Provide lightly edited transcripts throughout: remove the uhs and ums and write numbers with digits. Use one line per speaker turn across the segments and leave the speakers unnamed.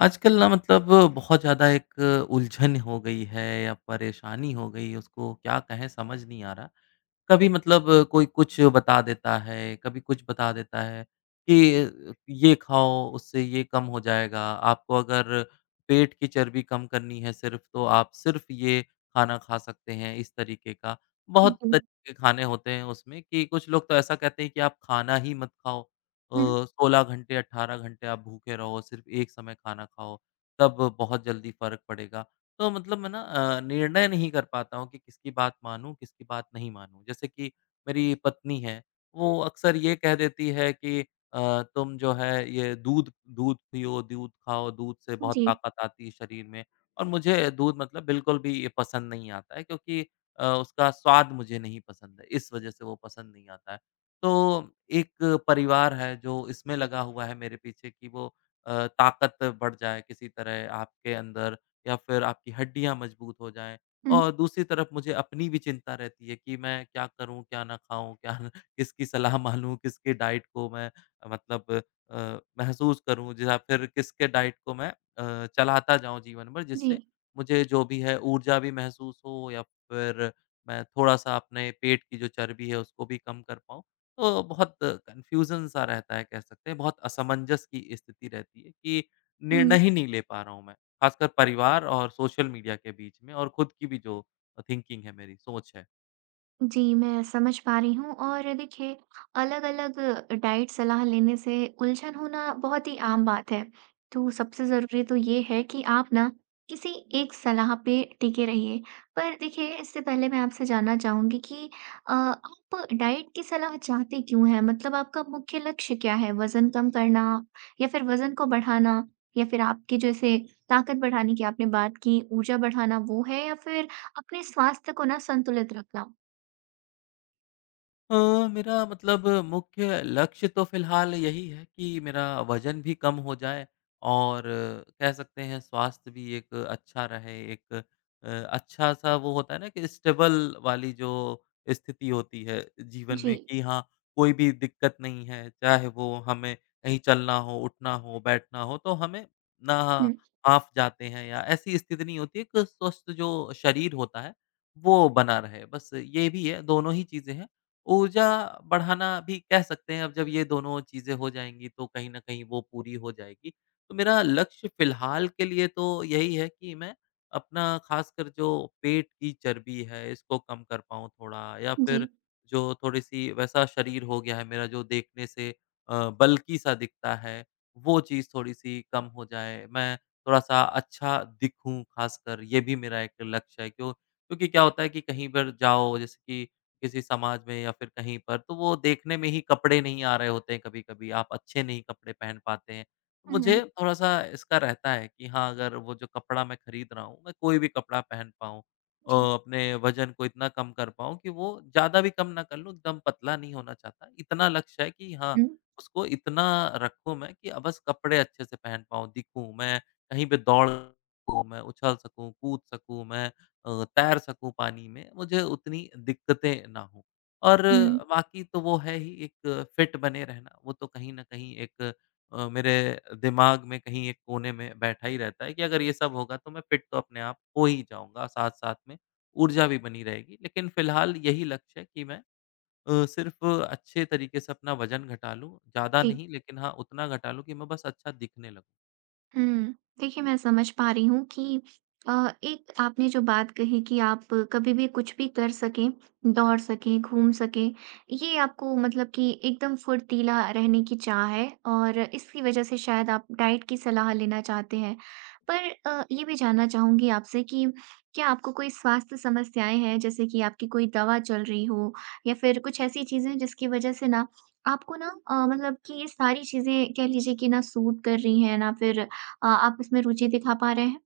आजकल ना मतलब बहुत ज़्यादा एक उलझन हो गई है या परेशानी हो गई, उसको क्या कहें समझ नहीं आ रहा। कभी मतलब कोई कुछ बता देता है, कभी कुछ बता देता है कि ये खाओ, उससे ये कम हो जाएगा। आपको अगर पेट की चर्बी कम करनी है सिर्फ़, तो आप सिर्फ़ ये खाना खा सकते हैं, इस तरीके का। बहुत
जी।
तरीके के खाने होते हैं उसमें कि कुछ लोग तो ऐसा कहते हैं कि आप खाना ही मत खाओ।
हुँ,
16 घंटे, 18 घंटे आप भूखे रहो, सिर्फ़ एक समय खाना खाओ, तब बहुत जल्दी फ़र्क पड़ेगा। तो मतलब मैं ना निर्णय नहीं कर पाता हूँ कि किसकी बात मानूँ, किसकी बात नहीं मानूँ। जैसे कि मेरी पत्नी है, वो अक्सर ये कह देती है कि तुम जो है ये दूध दूध पियो, दूध खाओ, दूध से
हुँ।
बहुत
जी।
ताकत आती है शरीर में। और मुझे दूध मतलब बिल्कुल भी ये पसंद नहीं आता है क्योंकि उसका स्वाद मुझे नहीं पसंद है, इस वजह से वो पसंद नहीं आता है। तो एक परिवार है जो इसमें लगा हुआ है मेरे पीछे कि वो ताकत बढ़ जाए किसी तरह आपके अंदर या फिर आपकी हड्डियाँ मजबूत हो जाएँ।
हुँ,
और दूसरी तरफ मुझे अपनी भी चिंता रहती है कि मैं क्या करूँ, क्या ना खाऊँ, क्या न किसकी सलाह मानूँ, किसके डाइट को मैं मतलब महसूस करूँ ज या फिर किसके डाइट को मैं चलाता जाऊँ जीवन भर,
जी।
जिससे मुझे जो भी है ऊर्जा भी महसूस हो या फिर मैं थोड़ा-सा अपने पेट की जो चर्बी है उसको भी कम कर पाऊँ। तो बहुत कन्फ्यूज़न सा रहता है कह सकते हैं, बहुत असमंजस की स्थिति रहती है कि
हुँ।
निर्णय ही नहीं ले पा रहा हूँ मैं। ख़ासकर परिवार और सोशल मीडिया के बीच में और खुद की भी जो थिंकिंग है मेरी, सोच है।
जी, मैं समझ पा रही हूँ और देखिए अलग-अलग डाइट सलाह लेने से उलझन होना बहुत ही आम बात है। तो सबसे ज़रूरी तो ये है कि आप ना किसी एक सलाह पे टिके रहिए। पर देखिए इससे पहले मैं आपसे जानना चाहूँगी कि आप डाइट की सलाह चाहते क्यों हैं? मतलब आपका मुख्य लक्ष्य क्या है? वज़न कम करना या फिर वज़न को बढ़ाना या फिर आपकी जैसे ताकत बढ़ाने की आपने बात की, ऊर्जा बढ़ाना वो है या फिर अपने स्वास्थ्य को ना संतुलित रखना?
मेरा मतलब मुख्य लक्ष्य तो फ़िलहाल यही है कि मेरा वज़न भी कम हो जाए और कह सकते हैं स्वास्थ्य भी एक अच्छा रहे, एक अच्छा-सा वो होता है ना कि स्टेबल वाली जो स्थिति होती है जीवन
जी।
में कि हाँ, कोई भी दिक्कत नहीं है, चाहे वो हमें कहीं चलना हो, उठना हो, बैठना हो, तो हमें ना
हुँ।
हाँफ जाते हैं या ऐसी स्थिति नहीं होती, एक स्वस्थ जो शरीर होता है, वो बना रहे। बस ये भी है, दोनों ही चीज़ें हैं। ऊर्जा बढ़ाना भी कह सकते हैं, अब जब ये दोनों चीज़ें हो जाएँगी तो कहीं न कहीं वो पूरी हो जाएगी। तो मेरा लक्ष्य फ़िलहाल के लिए तो यही है कि मैं अपना ख़ासकर जो पेट की चर्बी है इसको कम कर पाऊँ थोड़ा या
जी।
फिर जो थोड़ी-सी वैसा शरीर हो गया है मेरा जो देखने से बल्की-सा दिखता है, वो चीज़ थोड़ी-सी कम हो जाए। मैं थोड़ा-सा अच्छा दिखूँ, ख़ासकर ये भी मेरा एक लक्ष्य है क्योंकि क्या होता है कि कहीं पर जाओ जैसे कि किसी समाज में या फिर कहीं पर, तो वो देखने में ही कपड़े नहीं आ रहे होते हैं कभी-कभी, आप अच्छे नहीं कपड़े पहन पाते हैं।
हुँ, हुँ।
मुझे थोड़ा-सा इसका रहता है कि हाँ, अगर वो जो कपड़ा मैं खरीद रहा हूँ, मैं कोई भी कपड़ा पहन पाऊँ,
जी।
अपने वज़न को इतना कम कर पाऊँ कि वो ज़्यादा भी कम ना कर लूँ, एकदम पतला नहीं होना चाहता। इतना लक्ष्य है कि हाँ,
हुँ,
उसको इतना रखूँ मैं कि बस कपड़े अच्छे से पहन पाऊँ, दिखूँ मैं, कहीं पे दौड़ सकूँ मैं, उछल सकूँ, कूद सकूँ मैं, तैर सकूँ पानी में, मुझे उतनी दिक्कतें ना हों। और
हुँ,
बाकी तो वो है ही एक फिट बने रहना, वो तो कहीं न कहीं एक मेरे दिमाग में कहीं एक कोने में बैठा ही रहता है कि अगर ये सब होगा तो मैं फिट तो अपने आप हो ही जाऊँगा, साथ-साथ में ऊर्जा भी बनी रहेगी। लेकिन फ़िलहाल यही लक्ष्य है कि मैं सिर्फ़ अच्छे तरीके से अपना वज़न घटा लूँ, ज़्यादा
जी।
नहीं लेकिन हाँ, उतना घटा लूँ कि मैं बस अच्छा दिखने लगूँ।
हुँ। देखिए, मैं समझ पा रही हूँ कि अ, एक आपने जो बात कही कि आप कभी भी कुछ भी कर सकें, दौड़ सकें, घूम सकें, ये आपको मतलब कि एकदम फुर्तीला रहने की चाह है और इसकी वजह से शायद आप डाइट की सलाह लेना चाहते हैं। पर ये भी जानना चाहूँगी आपसे कि क्या आपको कोई स्वास्थ्य समस्याएँ हैं, जैसे कि आपकी कोई दवा चल रही हो या फिर कुछ ऐसी चीज़ें जिसकी वजह से ना आपको ना मतलब कि ये सारी चीज़ें कह लीजिए कि ना सूट कर रही हैं, ना फिर आप इसमें रुचि दिखा पा रहे हैं?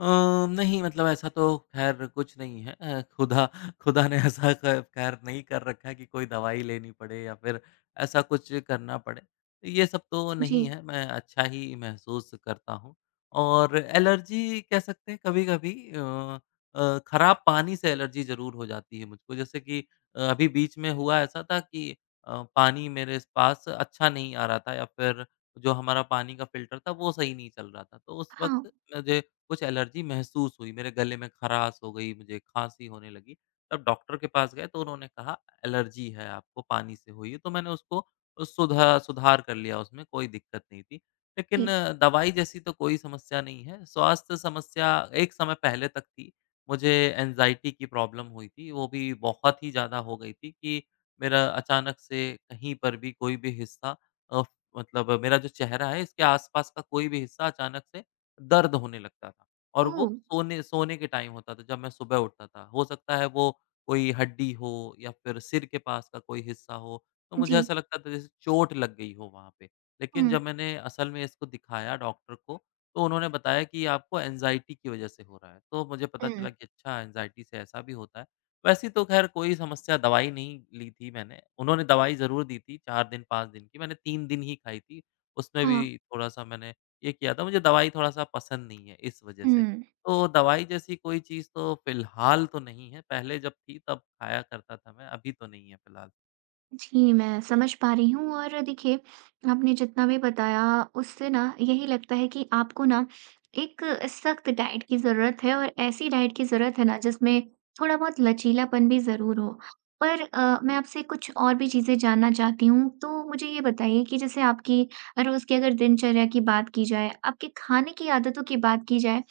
अ, नहीं मतलब ऐसा तो ख़ैर कुछ नहीं है, खुदा खुदा ने ऐसा क ख़ैर नहीं कर रखा है कि कोई दवाई लेनी पड़े या फिर ऐसा कुछ करना पड़े। ये सब तो नहीं
जी,
है, मैं अच्छा ही महसूस करता हूँ और एलर्जी कह सकते हैं कभी-कभी ख़राब पानी से एलर्जी ज़रूर हो जाती है मुझको। जैसे कि अभी बीच में हुआ ऐसा था कि पानी मेरे इस पास अच्छा नहीं आ रहा था या फिर जो हमारा पानी का फ़िल्टर था वो सही नहीं चल रहा था। तो उस
हाँ,
वक़्त मुझे कुछ एलर्जी महसूस हुई, मेरे गले में खराश हो गई, मुझे खाँसी होने लगी। तब डॉक्टर के पास गए तो उन्होंने कहा एलर्जी है आपको, पानी से हुई है, तो मैंने उसको सुधार कर लिया, उसमें कोई दिक्कत नहीं थी। लेकिन
ठीक है।
दवाई जैसी तो कोई समस्या नहीं है, स्वास्थ्य समस्या एक समय पहले तक थी। मुझे एंग्ज़ायटी की प्रॉब्लम हुई थी, वो भी बहुत ही ज़्यादा हो गई थी कि मेरा अचानक से कहीं पर भी कोई भी हिस्सा, अ, मतलब मेरा जो चेहरा है इसके आस-पास का कोई भी हिस्सा अचानक से दर्द होने लगता था और वो
ओह!
सोने सोने के टाइम होता था जब मैं सुबह उठता था। हो सकता है वो कोई हड्डी हो या फिर सिर के पास का कोई हिस्सा हो, तो मुझे
जी।
ऐसा लगता था जैसे चोट लग गई हो वहाँ पे। लेकिन
हुँ,
जब मैंने असल में इसको दिखाया डॉक्टर को, तो उन्होंने बताया कि ये आपको एंग्ज़ायटी की वज़ह से हो रहा है। तो मुझे पता
हुँ,
चला कि अच्छा, एंग्ज़ायटी से ऐसा भी होता है। वैसे तो ख़ैर कोई समस्या, दवाई नहीं ली थी मैंने। उन्होंने दवाई ज़रूर दी थी 4 दिन, 5 दिन की। मैंने 3 दिन ही खाई थी। उसमें
हाँ,
भी थोड़ा-सा मैंने ये किया था, मुझे दवाई थोड़ा-सा पसंद नहीं है इस वज़ह से।
हुँ।
तो दवाई जैसी कोई चीज़ तो फ़िलहाल तो नहीं है, पहले जब थी तब खाया करता था मैं, अभी तो नहीं है फ़िलहाल।
जी, मैं समझ पा रही हूँ और देखिए, आपने जितना भी बताया उससे ना यही लगता है कि आपको ना एक सख्त डाइट की ज़रूरत है और ऐसी डाइट की ज़रूरत है ना जिसमें थोड़ा बहुत लचीलापन भी ज़रूर हो। पर मैं आपसे कुछ और भी चीज़ें जानना चाहती हूँ, तो मुझे ये बताइए कि जैसे आपकी रोज़ की अगर दिनचर्या की बात की जाए, आपके खाने की आदतों की बात की जाए,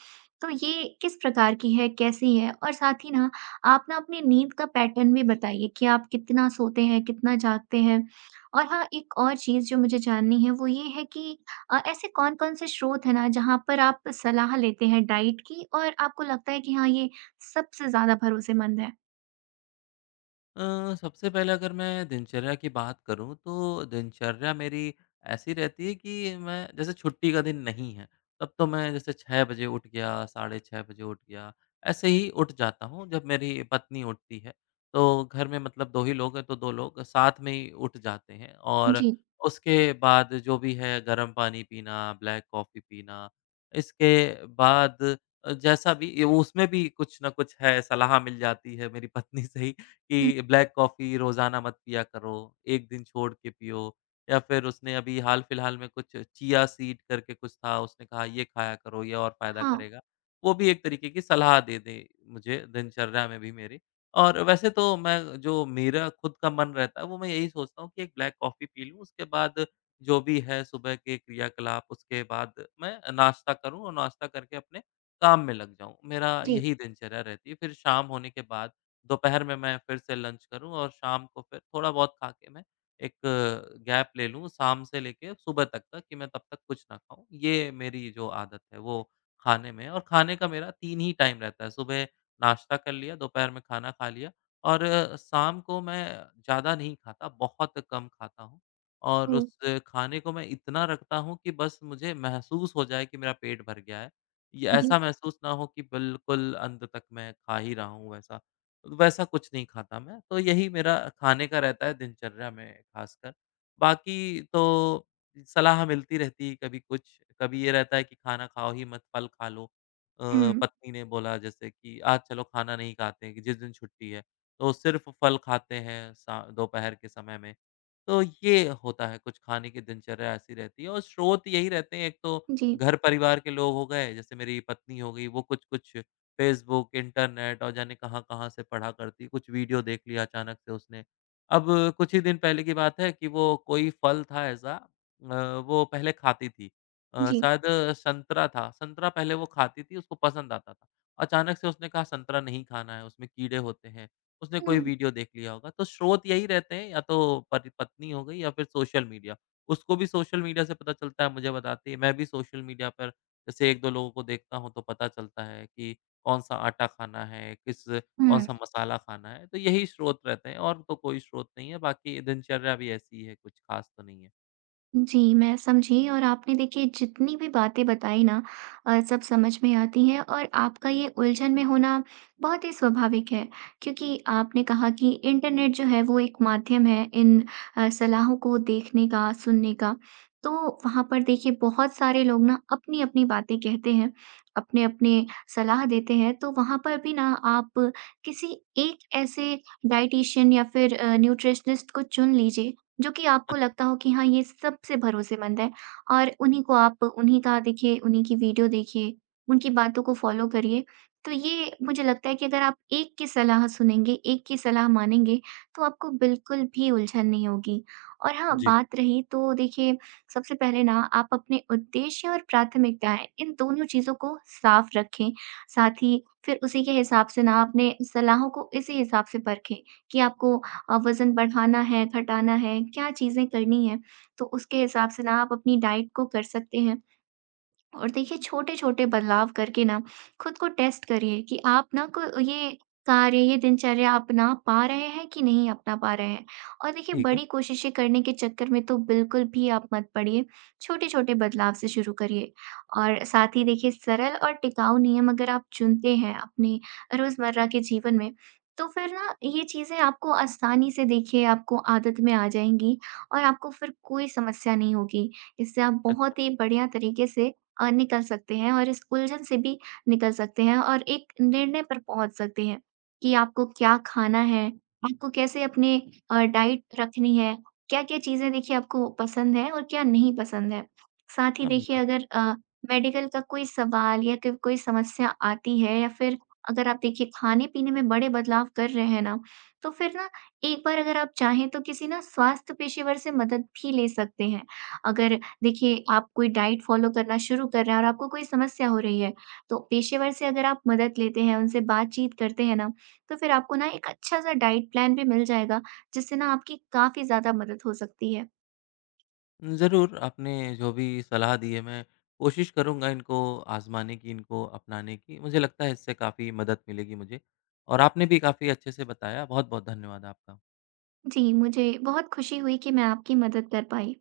तो ये किस प्रकार की है, कैसी है? और साथ ही ना आप ना अपनी नींद का पैटर्न भी बताइए कि आप कितना सोते हैं, कितना जागते हैं? और हाँ, एक और चीज़ जो मुझे जाननी है वो ये है कि ऐसे कौन-कौन से स्रोत हैं ना जहाँ पर आप सलाह लेते हैं डाइट की और आपको लगता है कि हाँ, ये सबसे ज़्यादा भरोसेमंद है?
सबसे पहले अगर मैं दिनचर्या की बात करूँ तो दिनचर्या मेरी ऐसी रहती है कि मैं जैसे छुट्टी का दिन नहीं है, तब तो मैं जैसे 6 बजे उठ गया, साढ़े 6 बजे उठ गया, ऐसे ही उठ जाता हूँ जब मेरी पत्नी उठती है। तो घर में मतलब 2 ही लोग हैं, तो 2 लोग साथ में ही उठ जाते हैं और
जी।
उसके बाद जो भी है गर्म पानी पीना, ब्लैक कॉफ़ी पीना, इसके बाद जैसा भी ये, उसमें भी कुछ न कुछ है, सलाह मिल जाती है मेरी पत्नी से ही
हुँ,
कि ब्लैक कॉफ़ी रोज़ाना मत पिया करो, 1 दिन छोड़ के पियो या फिर उसने अभी हाल-फिलहाल में कुछ चिया सीड करके कुछ था, उसने कहा ये खाया करो, ये और फ़ायदा
हाँ।
करेगा। वो भी एक तरीके की सलाह दे दे मुझे दिनचर्या में भी मेरी, और वैसे तो मैं जो मेरा खुद का मन रहता है, वो मैं यही सोचता हूँ कि एक ब्लैक कॉफ़ी पी लूँ, उसके बाद जो भी है सुबह के क्रियाकलाप, उसके बाद मैं नाश्ता करूँ और नाश्ता करके अपने काम में लग जाऊँ। मेरा
जी।
यही दिनचर्या रहती है, फिर शाम होने के बाद, दोपहर में मैं फिर से लंच करूँ और शाम को फिर थोड़ा-बहुत खा के मैं एक गैप ले लूँ शाम से लेके सुबह तक का कि मैं तब तक कुछ ना खाऊँ। ये मेरी जो आदत है वो खाने में है और खाने का मेरा 3 ही टाइम रहता है। सुबह नाश्ता कर लिया, दोपहर में खाना खा लिया और शाम को मैं ज़्यादा नहीं खाता, बहुत कम खाता हूँ और
हुँ,
उस खाने को मैं इतना रखता हूँ कि बस मुझे महसूस हो जाए कि मेरा पेट भर गया है। ये
जी।
ऐसा महसूस ना हो कि बिल्कुल अंत तक मैं खा ही रहा हूँ वैसा। तो वैसा कुछ नहीं खाता मैं, तो यही मेरा खाने का रहता है दिनचर्या में खासकर। बाकी तो सलाह मिलती रहती है कभी कुछ, कभी ये रहता है कि खाना खाओ ही मत, फल खा लो।
हुँ,
पत्नी ने बोला जैसे कि आज चलो खाना नहीं खाते कि जिस दिन छुट्टी है, तो सिर्फ़ फल खाते हैं सा दोपहर के समय में। तो ये होता है कुछ, खाने की दिनचर्या ऐसी रहती है, और स्रोत यही रहते हैं, एक तो
जी,
घर परिवार के लोग हो गए, जैसे मेरी पत्नी हो गई, वो कुछ-कुछ फेसबुक, इंटरनेट और जाने कहाँ-कहाँ से पढ़ा करती, कुछ वीडियो देख लिया अचानक से उसने। अब कुछ ही दिन पहले की बात है कि वो कोई फल था ऐसा, अ, वो पहले खाती थी,
जी।
शायद संतरा था, संतरा पहले वो खाती थी, उसको पसंद आता था। अचानक से उसने कहा संतरा नहीं खाना है, उसमें कीड़े होते हैं, उसने कोई
हुँ,
वीडियो देख लिया होगा। तो स्रोत यही रहते हैं, या तो पति पत्नी हो गई या फिर सोशल मीडिया। उसको भी सोशल मीडिया से पता चलता है, मुझे बताती है, मैं भी सोशल मीडिया पर जैसे 1-2 लोगों को देखता हूँ तो पता चलता है कि कौन-सा आटा खाना है, किस
हुँ।
कौन-सा मसाला खाना है, तो यही स्रोत रहते हैं और तो कोई स्रोत नहीं है, बाकी दिनचर्या भी ऐसी ही है, कुछ ख़ास तो नहीं है।
जी, मैं समझी और आपने देखिए जितनी भी बातें बताई ना सब समझ में आती हैं और आपका ये उलझन में होना बहुत ही स्वाभाविक है। क्योंकि आपने कहा कि इंटरनेट जो है वो एक माध्यम है इन सलाहों को देखने का, सुनने का। तो वहाँ पर देखिए बहुत सारे लोग ना अपनी-अपनी बातें कहते हैं, अपने-अपने सलाह देते हैं। तो वहाँ पर भी ना आप किसी एक ऐसे डायटीशियन या फिर न्यूट्रिशनिस्ट को चुन लीजिए जो कि आपको लगता हो कि हाँ, ये सबसे भरोसेमंद है और उन्हीं को आप उन्हीं का देखिए, उन्हीं की वीडियो देखिए, उनकी बातों को फ़ॉलो करिए। तो ये मुझे लगता है कि अगर आप एक की सलाह सुनेंगे, एक की सलाह मानेंगे, तो आपको बिल्कुल भी उलझन नहीं होगी। और हाँ, बात रही तो देखिए, सबसे पहले ना आप अपने उद्देश्य और प्राथमिकताएँ, इन दोनों चीज़ों को साफ़ रखें। साथ ही फिर उसी के हिसाब से ना अपने सलाहों को इसी हिसाब से परखें कि आपको वज़न बढ़ाना है, घटाना है, क्या चीज़ें करनी हैं, तो उसके हिसाब से ना आप अपनी डाइट को कर सकते हैं। और देखिए छोटे-छोटे बदलाव करके ना खुद को टेस्ट करिए कि आप ना को ये कार्य, ये दिनचर्या अपना पा रहे हैं कि नहीं अपना पा रहे हैं। और देखिए
ठीक है,
बड़ी कोशिशें करने के चक्कर में तो बिल्कुल भी आप मत पड़िए, छोटे-छोटे बदलाव से शुरू करिए। और साथ ही देखिए सरल और टिकाऊ नियम अगर आप चुनते हैं अपने रोज़मर्रा के जीवन में, तो फिर ना ये चीज़ें आपको आसानी से देखिए आपको आदत में आ जाएँगी और आपको फिर कोई समस्या नहीं होगी। इससे आप
अच्छा,
बहुत ही बढ़िया तरीके से निकल सकते हैं और इस उलझन से भी निकल सकते हैं और एक निर्णय पर पहुँच सकते हैं कि आपको क्या खाना है, आपको कैसे अपने डाइट रखनी है, क्या-क्या चीज़ें देखिए आपको पसंद है और क्या नहीं पसंद है। साथ ही देखिए
समझा।
अगर मेडिकल का कोई सवाल या क कोई समस्या आती है या फिर अगर आप देखिए खाने-पीने में बड़े बदलाव कर रहे हैं ना, तो फिर ना एक बार अगर आप चाहें तो किसी ना स्वास्थ्य पेशेवर से मदद भी ले सकते हैं। अगर देखिए, आप कोई डाइट फ़ॉलो करना शुरू कर रहे हैं और आपको कोई समस्या हो रही है, तो पेशेवर से अगर आप मदद लेते हैं, उनसे बातचीत करते हैं ना, तो फिर आपको ना एक अच्छा-सा डाइट प्लान भी मिल जाएगा, जिससे ना आपकी काफ़ी ज़्यादा मदद हो सकती है।
ज़रूर, आपने जो भी सलाह दी है, मैं कोशिश करूँगा इनको आज़माने की, इनको अपनाने की। मुझे लगता है इससे काफ़ी मदद मिलेगी मुझे और आपने भी काफ़ी अच्छे से बताया, बहुत-बहुत धन्यवाद आपका।
जी, मुझे बहुत खुशी हुई कि मैं आपकी मदद कर पाई।